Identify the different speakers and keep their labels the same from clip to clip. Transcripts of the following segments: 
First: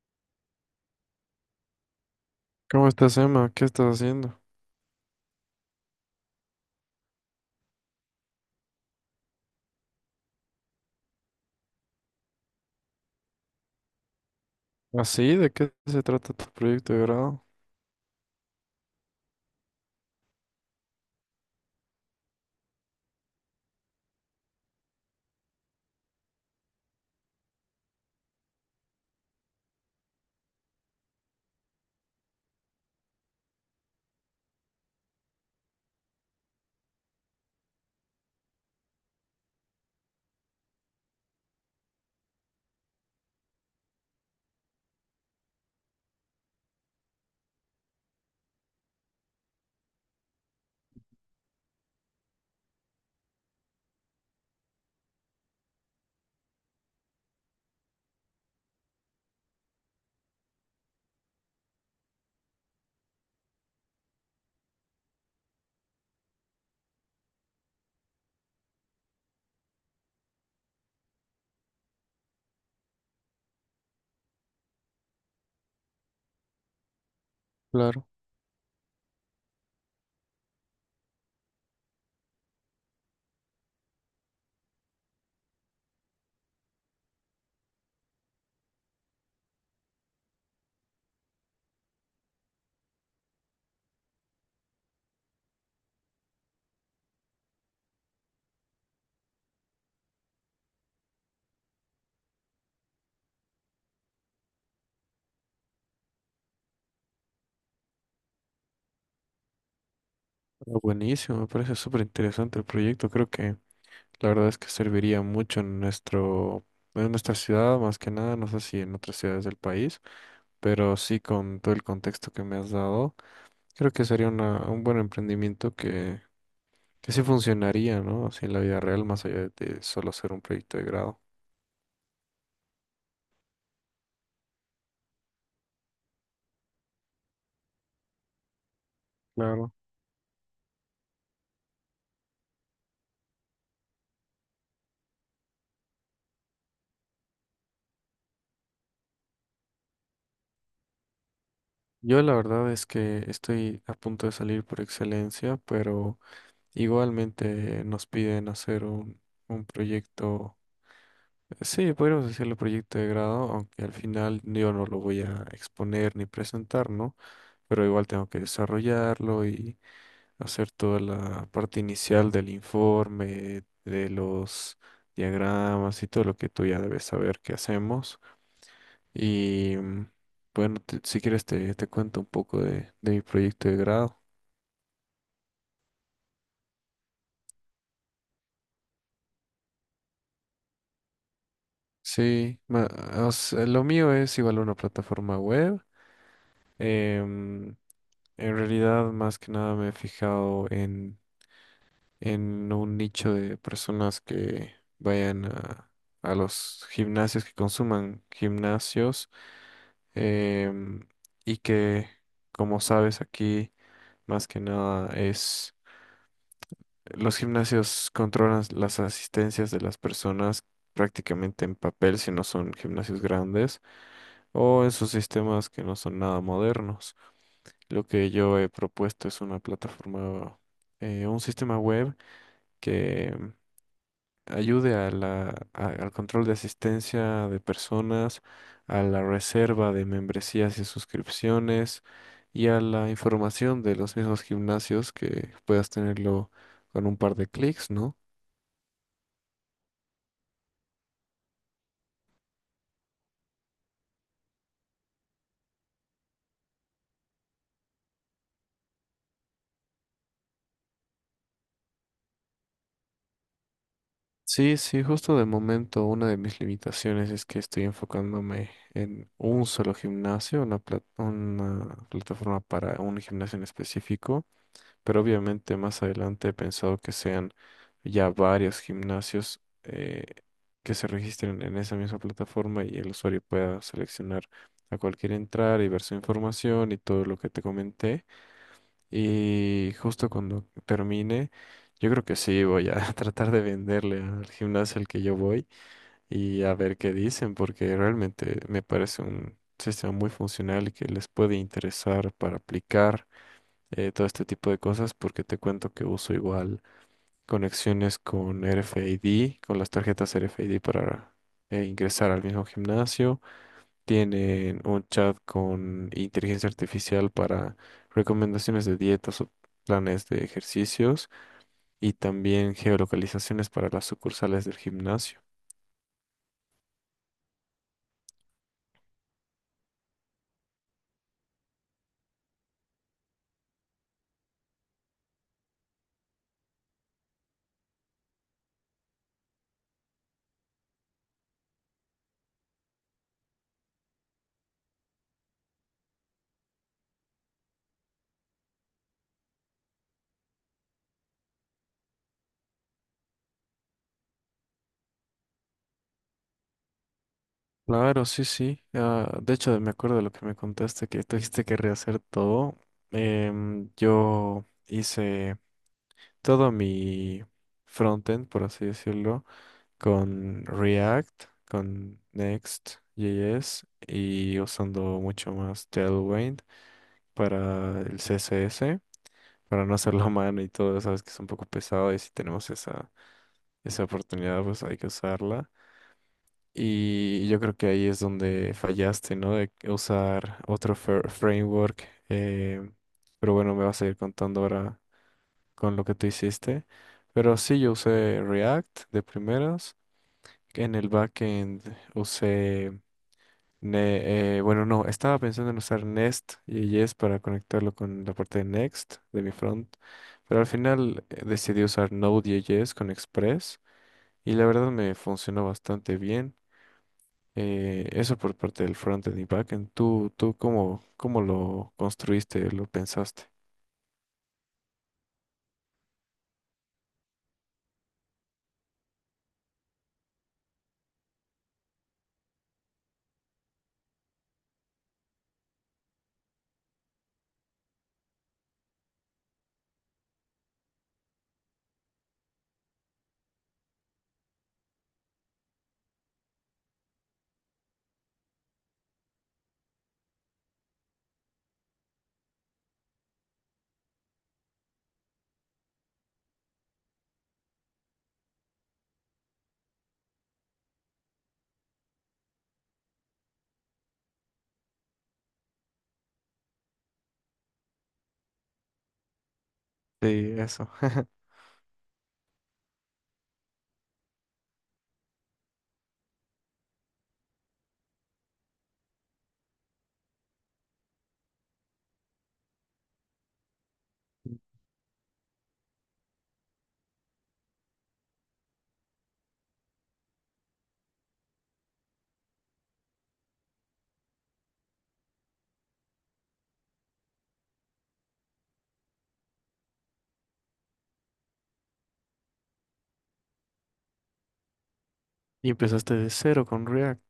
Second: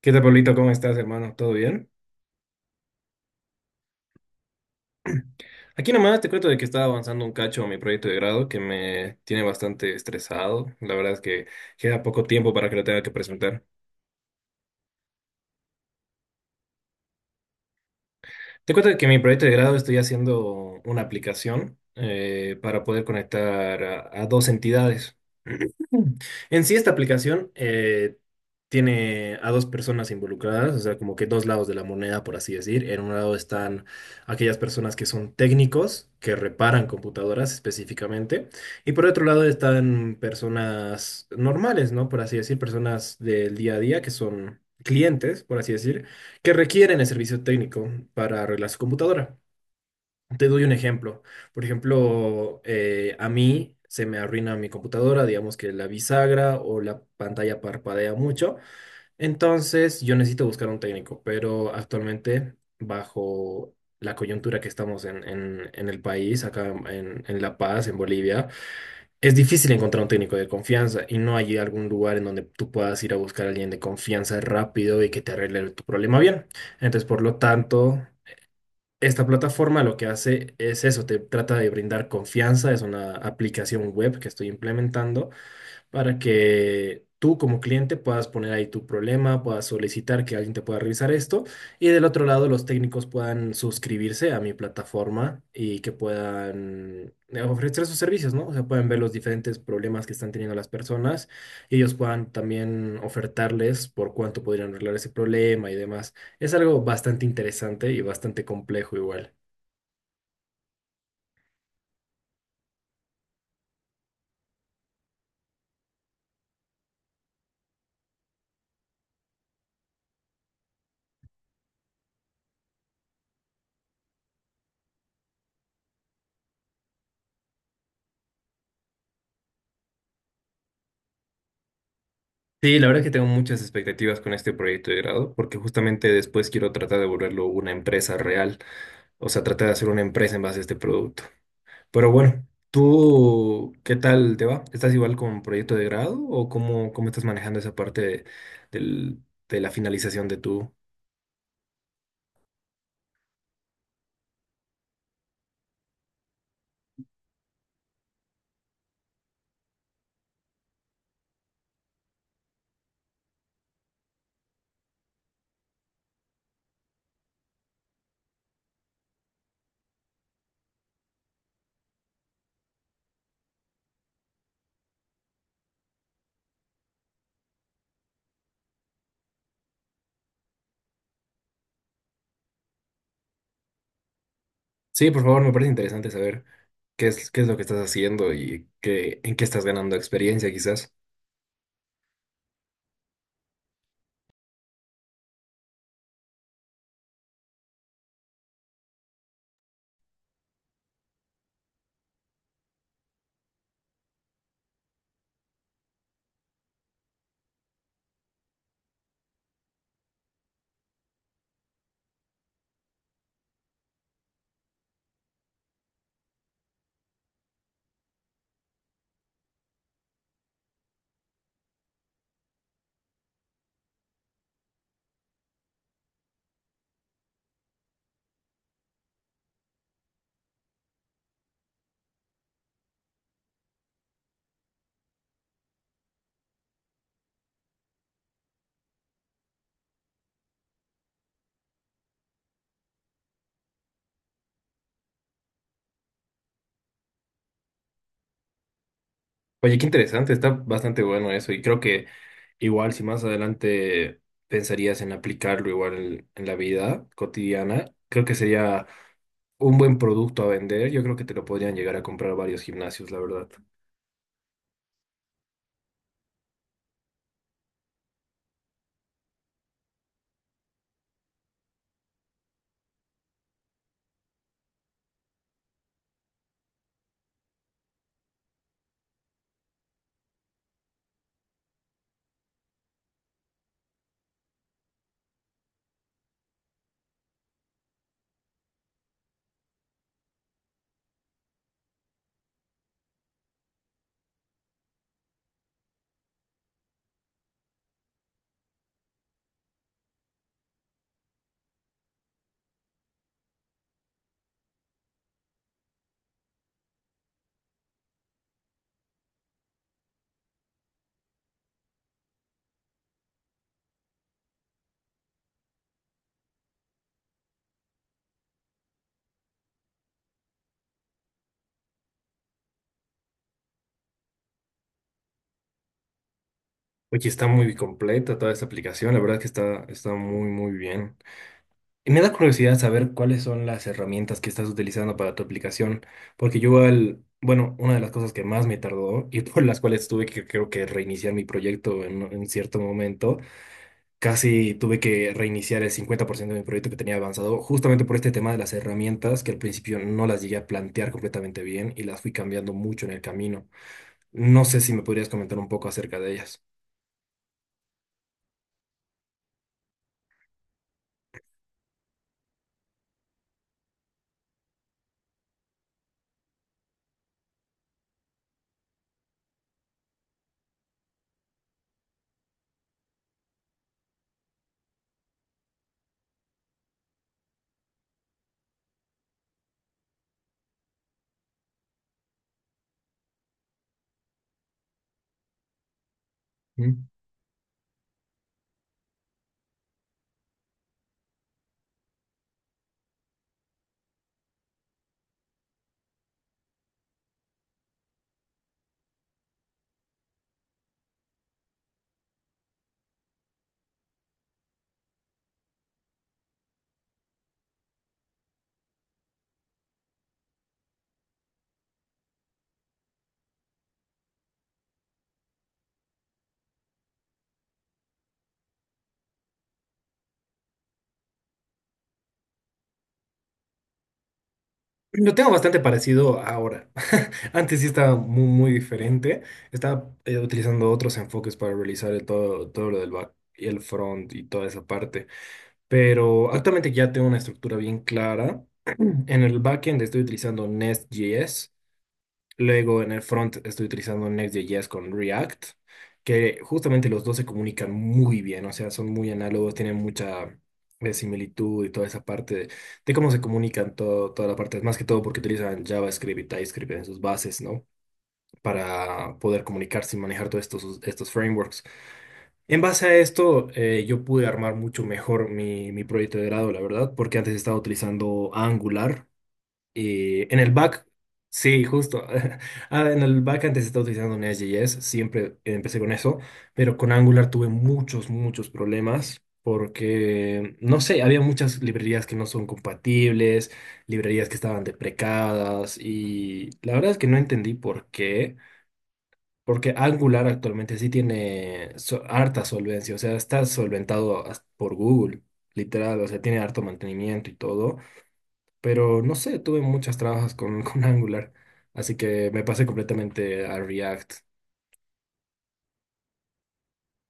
Speaker 1: ¿Qué tal, Pablito? ¿Cómo estás, hermano? ¿Todo bien?
Speaker 2: ¿Cómo estás, Emma? ¿Qué estás haciendo?
Speaker 1: Aquí nomás te cuento de que estaba avanzando un cacho a mi proyecto de grado que me tiene bastante estresado. La verdad es que queda poco tiempo para que lo tenga que presentar.
Speaker 2: ¿Así? ¿De qué se trata tu proyecto de grado?
Speaker 1: Te cuento de que mi proyecto de grado estoy haciendo una aplicación para poder conectar a dos entidades. En sí, esta aplicación tiene a dos personas involucradas, o sea, como que dos lados de la moneda, por así decir. En un lado están aquellas personas que son técnicos, que reparan computadoras específicamente, y por otro lado están personas normales, ¿no? Por así decir, personas del día a día que son clientes, por así decir, que requieren el servicio técnico para arreglar su computadora. Te doy un ejemplo. Por ejemplo, a mí se me arruina mi computadora, digamos que la bisagra o la pantalla parpadea mucho. Entonces, yo necesito buscar un técnico, pero actualmente, bajo la coyuntura que estamos en el país, acá en La Paz, en Bolivia, es difícil encontrar un técnico de confianza y no hay algún lugar en donde tú puedas ir a buscar a alguien de confianza rápido y que te arregle tu problema bien. Entonces, por lo tanto...
Speaker 2: Claro.
Speaker 1: Esta plataforma lo que hace es eso, te trata de brindar confianza, es una aplicación web que estoy implementando para que tú como cliente puedas poner ahí tu problema, puedas solicitar que alguien te pueda revisar esto y del otro lado los técnicos puedan suscribirse a mi plataforma y que puedan ofrecer sus servicios, ¿no? O sea, pueden ver los diferentes problemas que están teniendo las personas y ellos puedan también ofertarles por cuánto podrían arreglar ese problema y demás. Es algo bastante interesante y bastante complejo igual.
Speaker 2: Ah, buenísimo, me parece súper interesante el proyecto. Creo que la verdad es que serviría mucho en nuestro, en nuestra ciudad, más que nada, no sé si en otras ciudades del país, pero sí con todo el contexto que me has dado, creo que sería una, un buen emprendimiento que sí funcionaría, ¿no? Así en la vida real, más allá de solo ser un proyecto de grado.
Speaker 1: Sí, la verdad que tengo muchas expectativas con este proyecto de grado, porque justamente después quiero tratar de volverlo una empresa real. O sea, traté de
Speaker 2: Claro.
Speaker 1: hacer una empresa en base a este producto. Pero bueno, ¿tú qué tal te va? ¿Estás igual con proyecto de grado o cómo, cómo estás manejando esa parte del- de la finalización de tu...
Speaker 2: Yo la verdad es que estoy a punto de salir por excelencia, pero igualmente nos piden hacer un proyecto, sí, podríamos decirle proyecto de grado, aunque al final yo no lo voy a exponer ni presentar, ¿no? Pero igual tengo que desarrollarlo y hacer toda la parte inicial del informe, de los diagramas y todo lo que tú ya debes saber que hacemos. Y bueno, si quieres te, te cuento un poco de mi proyecto de grado.
Speaker 1: Sí, por favor, me parece interesante saber qué es lo que estás haciendo y qué, en qué estás ganando experiencia quizás.
Speaker 2: Sí, o sea, lo mío es igual una plataforma web. Em, en realidad, más que nada me he fijado en un nicho de personas que vayan a los gimnasios, que consuman gimnasios, em, y que, como sabes, aquí más que nada es, los gimnasios controlan las asistencias de las personas prácticamente en papel si no son gimnasios grandes o en sus sistemas que no son nada modernos. Lo que yo he propuesto es una plataforma, un sistema web que ayude a la, al control de asistencia de personas, a la reserva de membresías y suscripciones y a la información de los mismos gimnasios que puedas tenerlo con un par de clics, ¿no?
Speaker 1: Oye, qué interesante, está bastante bueno eso y creo que igual si más adelante pensarías en aplicarlo igual en la vida cotidiana, creo que sería un buen producto a vender, yo creo que te lo podrían llegar a comprar varios gimnasios, la verdad.
Speaker 2: Sí, sí, justo de momento una de mis limitaciones es que estoy enfocándome en un solo gimnasio, una, una plataforma para un gimnasio en específico, pero obviamente más adelante he pensado que sean ya varios gimnasios que se registren en esa misma plataforma y el usuario pueda seleccionar a cualquier entrar y ver su información y todo lo que te comenté. Y justo cuando termine, yo creo que sí, voy a tratar de venderle al gimnasio al que yo voy y a ver qué dicen, porque realmente me parece un sistema muy funcional y que les puede interesar para aplicar todo este tipo de cosas, porque te cuento que uso igual conexiones con RFID, con las tarjetas RFID para ingresar al mismo gimnasio. Tienen un chat con inteligencia artificial para recomendaciones de dietas o planes de ejercicios y también geolocalizaciones para las sucursales del gimnasio.
Speaker 1: Oye, está muy completa toda esta aplicación, la verdad que está, está muy, muy bien. Y me da curiosidad saber cuáles son las herramientas que estás utilizando para tu aplicación, porque yo al, bueno, una de las cosas que más me tardó y por las cuales tuve que, creo que reiniciar mi proyecto en cierto momento, casi tuve que reiniciar el 50% de mi proyecto que tenía avanzado, justamente por este tema de las herramientas que al principio no las llegué a plantear completamente bien y las fui cambiando mucho en el camino. No sé si me podrías comentar un poco acerca de ellas.
Speaker 2: Claro, sí, sí. Ah, de hecho, me acuerdo de lo que me contaste, que tuviste que rehacer todo. Yo hice todo mi frontend, por así decirlo, con React, con Next.js y usando mucho más Tailwind para el CSS, para no hacerlo a mano y todo, sabes que es un poco pesado y si tenemos esa, esa oportunidad, pues hay que usarla.
Speaker 1: ¿Mm?
Speaker 2: Y yo creo que ahí es donde fallaste, ¿no? De usar otro framework. Pero bueno, me vas a ir contando ahora con lo que tú hiciste. Pero sí, yo usé React de primeras. En el backend usé, bueno, no, estaba pensando en usar Nest y Yes para conectarlo con la parte de Next de mi front. Pero al final decidí usar Node.js con Express y la verdad me funcionó bastante bien. Eso por parte del frontend y backend. ¿Tú, tú cómo, cómo lo construiste, lo pensaste?
Speaker 1: Lo tengo bastante parecido ahora. Antes sí estaba muy, muy diferente. Estaba utilizando otros enfoques para realizar el todo, todo lo del back y el front y toda esa parte. Pero actualmente ya tengo una estructura bien clara. En el backend estoy utilizando Nest.js. Luego en el front estoy utilizando Next.js con React, que justamente los dos se comunican muy bien, o sea, son muy análogos, tienen mucha similitud y toda esa parte de cómo se comunican todo, toda la parte, más que todo porque utilizan JavaScript y TypeScript en sus bases, ¿no? Para poder comunicarse y manejar todos estos, estos frameworks. En base a esto, yo pude armar mucho mejor mi, mi proyecto de grado, la verdad, porque antes estaba utilizando Angular y
Speaker 2: Sí,
Speaker 1: en el
Speaker 2: eso.
Speaker 1: back, sí, justo. Ah, en el back antes estaba utilizando Nest.js, siempre empecé con eso, pero con Angular tuve muchos, muchos problemas porque, no sé, había muchas librerías que no son compatibles, librerías que estaban deprecadas y la verdad es que no entendí por qué, porque Angular actualmente sí tiene harta solvencia, o sea, está solventado hasta por Google, literal, o sea, tiene harto mantenimiento y todo. Pero no sé, tuve muchas trabas con, con Angular, así que me pasé completamente a React.
Speaker 2: Y empezaste de cero con React.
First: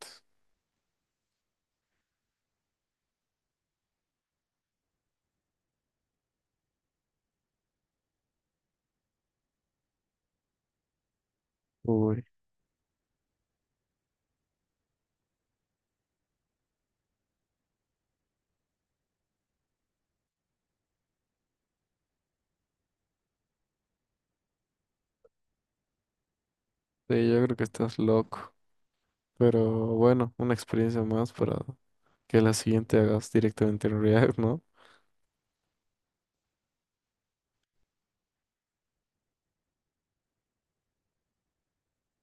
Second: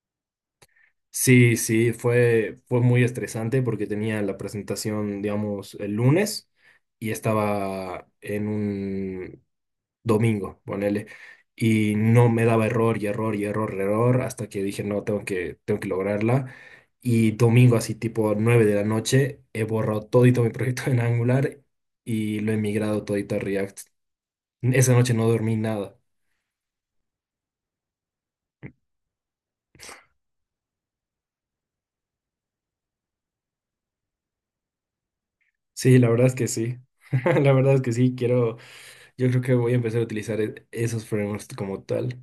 Speaker 1: Sí, sí, fue, fue muy estresante porque tenía la presentación, digamos, el lunes y estaba en un domingo, ponele, y
Speaker 2: Uy.
Speaker 1: no me daba error y error y error, error, hasta que dije, no, tengo que lograrla. Y domingo, así tipo 9 de la noche, he borrado todito mi proyecto en Angular y lo he migrado todito a React. Esa noche no dormí nada.
Speaker 2: Sí, yo creo que estás loco. Pero bueno, una experiencia más para que la siguiente hagas directamente en React, ¿no?
Speaker 1: Sí, la verdad es que sí. La verdad es que sí, quiero, yo creo que voy a empezar a utilizar esos frameworks como tal.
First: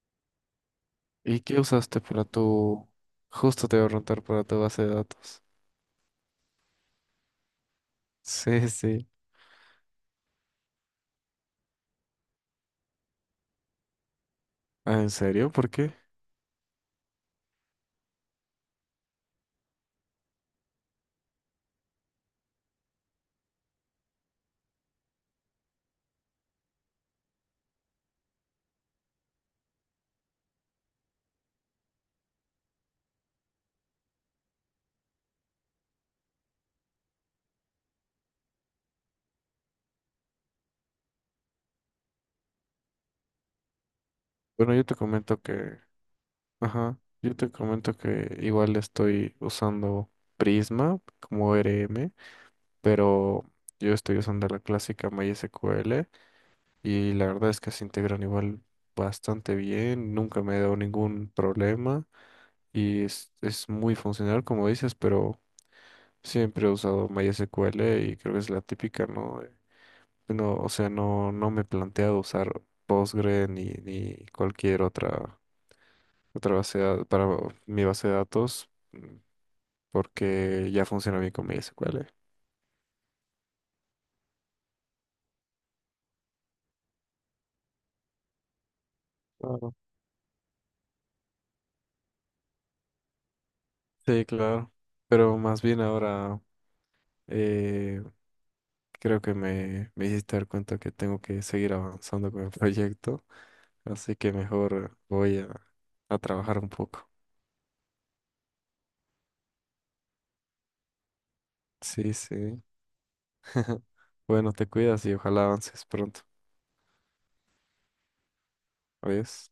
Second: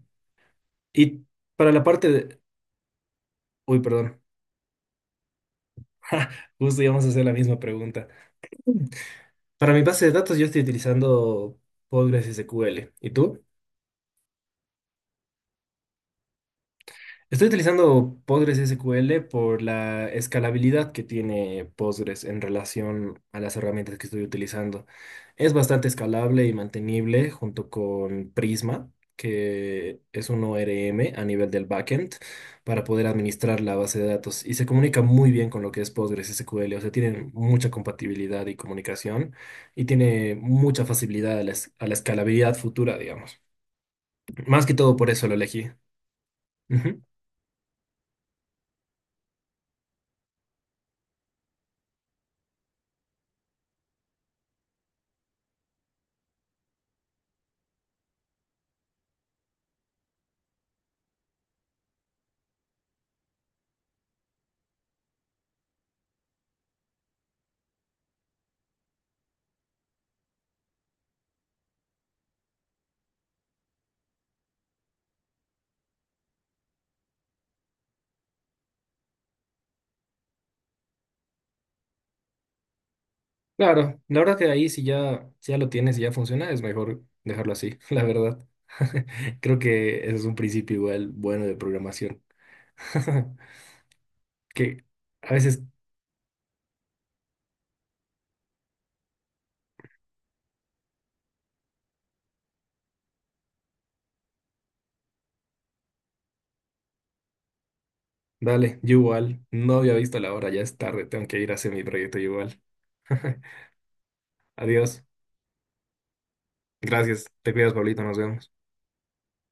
Speaker 1: Y
Speaker 2: ¿Y qué
Speaker 1: para la
Speaker 2: usaste
Speaker 1: parte
Speaker 2: para
Speaker 1: de...
Speaker 2: tu... Justo te
Speaker 1: Uy,
Speaker 2: voy a
Speaker 1: perdón.
Speaker 2: preguntar para tu base de datos.
Speaker 1: Justo íbamos a hacer la misma pregunta.
Speaker 2: Sí, sí.
Speaker 1: Para mi base de datos yo estoy utilizando Postgres SQL. ¿Y tú?
Speaker 2: Ah, ¿en serio? ¿Por qué?
Speaker 1: Estoy utilizando Postgres SQL por la escalabilidad que tiene Postgres en relación a las herramientas que estoy utilizando. Es bastante escalable y mantenible junto con Prisma, que es un ORM a nivel del backend para poder administrar la base de datos y se comunica muy bien con lo que es Postgres SQL, o sea, tienen mucha compatibilidad y comunicación y tiene mucha facilidad a a la escalabilidad futura, digamos. Más que
Speaker 2: Bueno, yo
Speaker 1: todo
Speaker 2: te
Speaker 1: por eso lo
Speaker 2: comento
Speaker 1: elegí.
Speaker 2: que... Ajá. Yo te comento que igual estoy usando Prisma como ERM, pero yo estoy usando la clásica MySQL y la verdad es que se integran igual bastante bien, nunca me he dado ningún problema y es muy funcional como dices, pero siempre he usado MySQL y creo que es la típica, ¿no? De... No, o sea, no, no me he planteado usar Postgre ni, ni cualquier otra, otra base de para mi base de datos, porque ya funciona bien con MySQL.
Speaker 1: Claro, la verdad que ahí si ya lo tienes y ya funciona, es mejor dejarlo así, la verdad. Creo
Speaker 2: Claro.
Speaker 1: que ese es un principio igual bueno de programación.
Speaker 2: Sí, claro.
Speaker 1: Que a
Speaker 2: Pero más
Speaker 1: veces,
Speaker 2: bien ahora eh, creo que me hiciste dar cuenta que tengo que seguir avanzando con el proyecto, así que mejor voy a trabajar un poco.
Speaker 1: dale, yo igual, no había visto la hora, ya es tarde, tengo que ir a hacer mi
Speaker 2: Sí,
Speaker 1: proyecto igual.
Speaker 2: sí. Bueno, te
Speaker 1: Adiós.
Speaker 2: cuidas y ojalá avances pronto.
Speaker 1: Gracias. Te cuidas, Pablito, nos vemos.
Speaker 2: Adiós.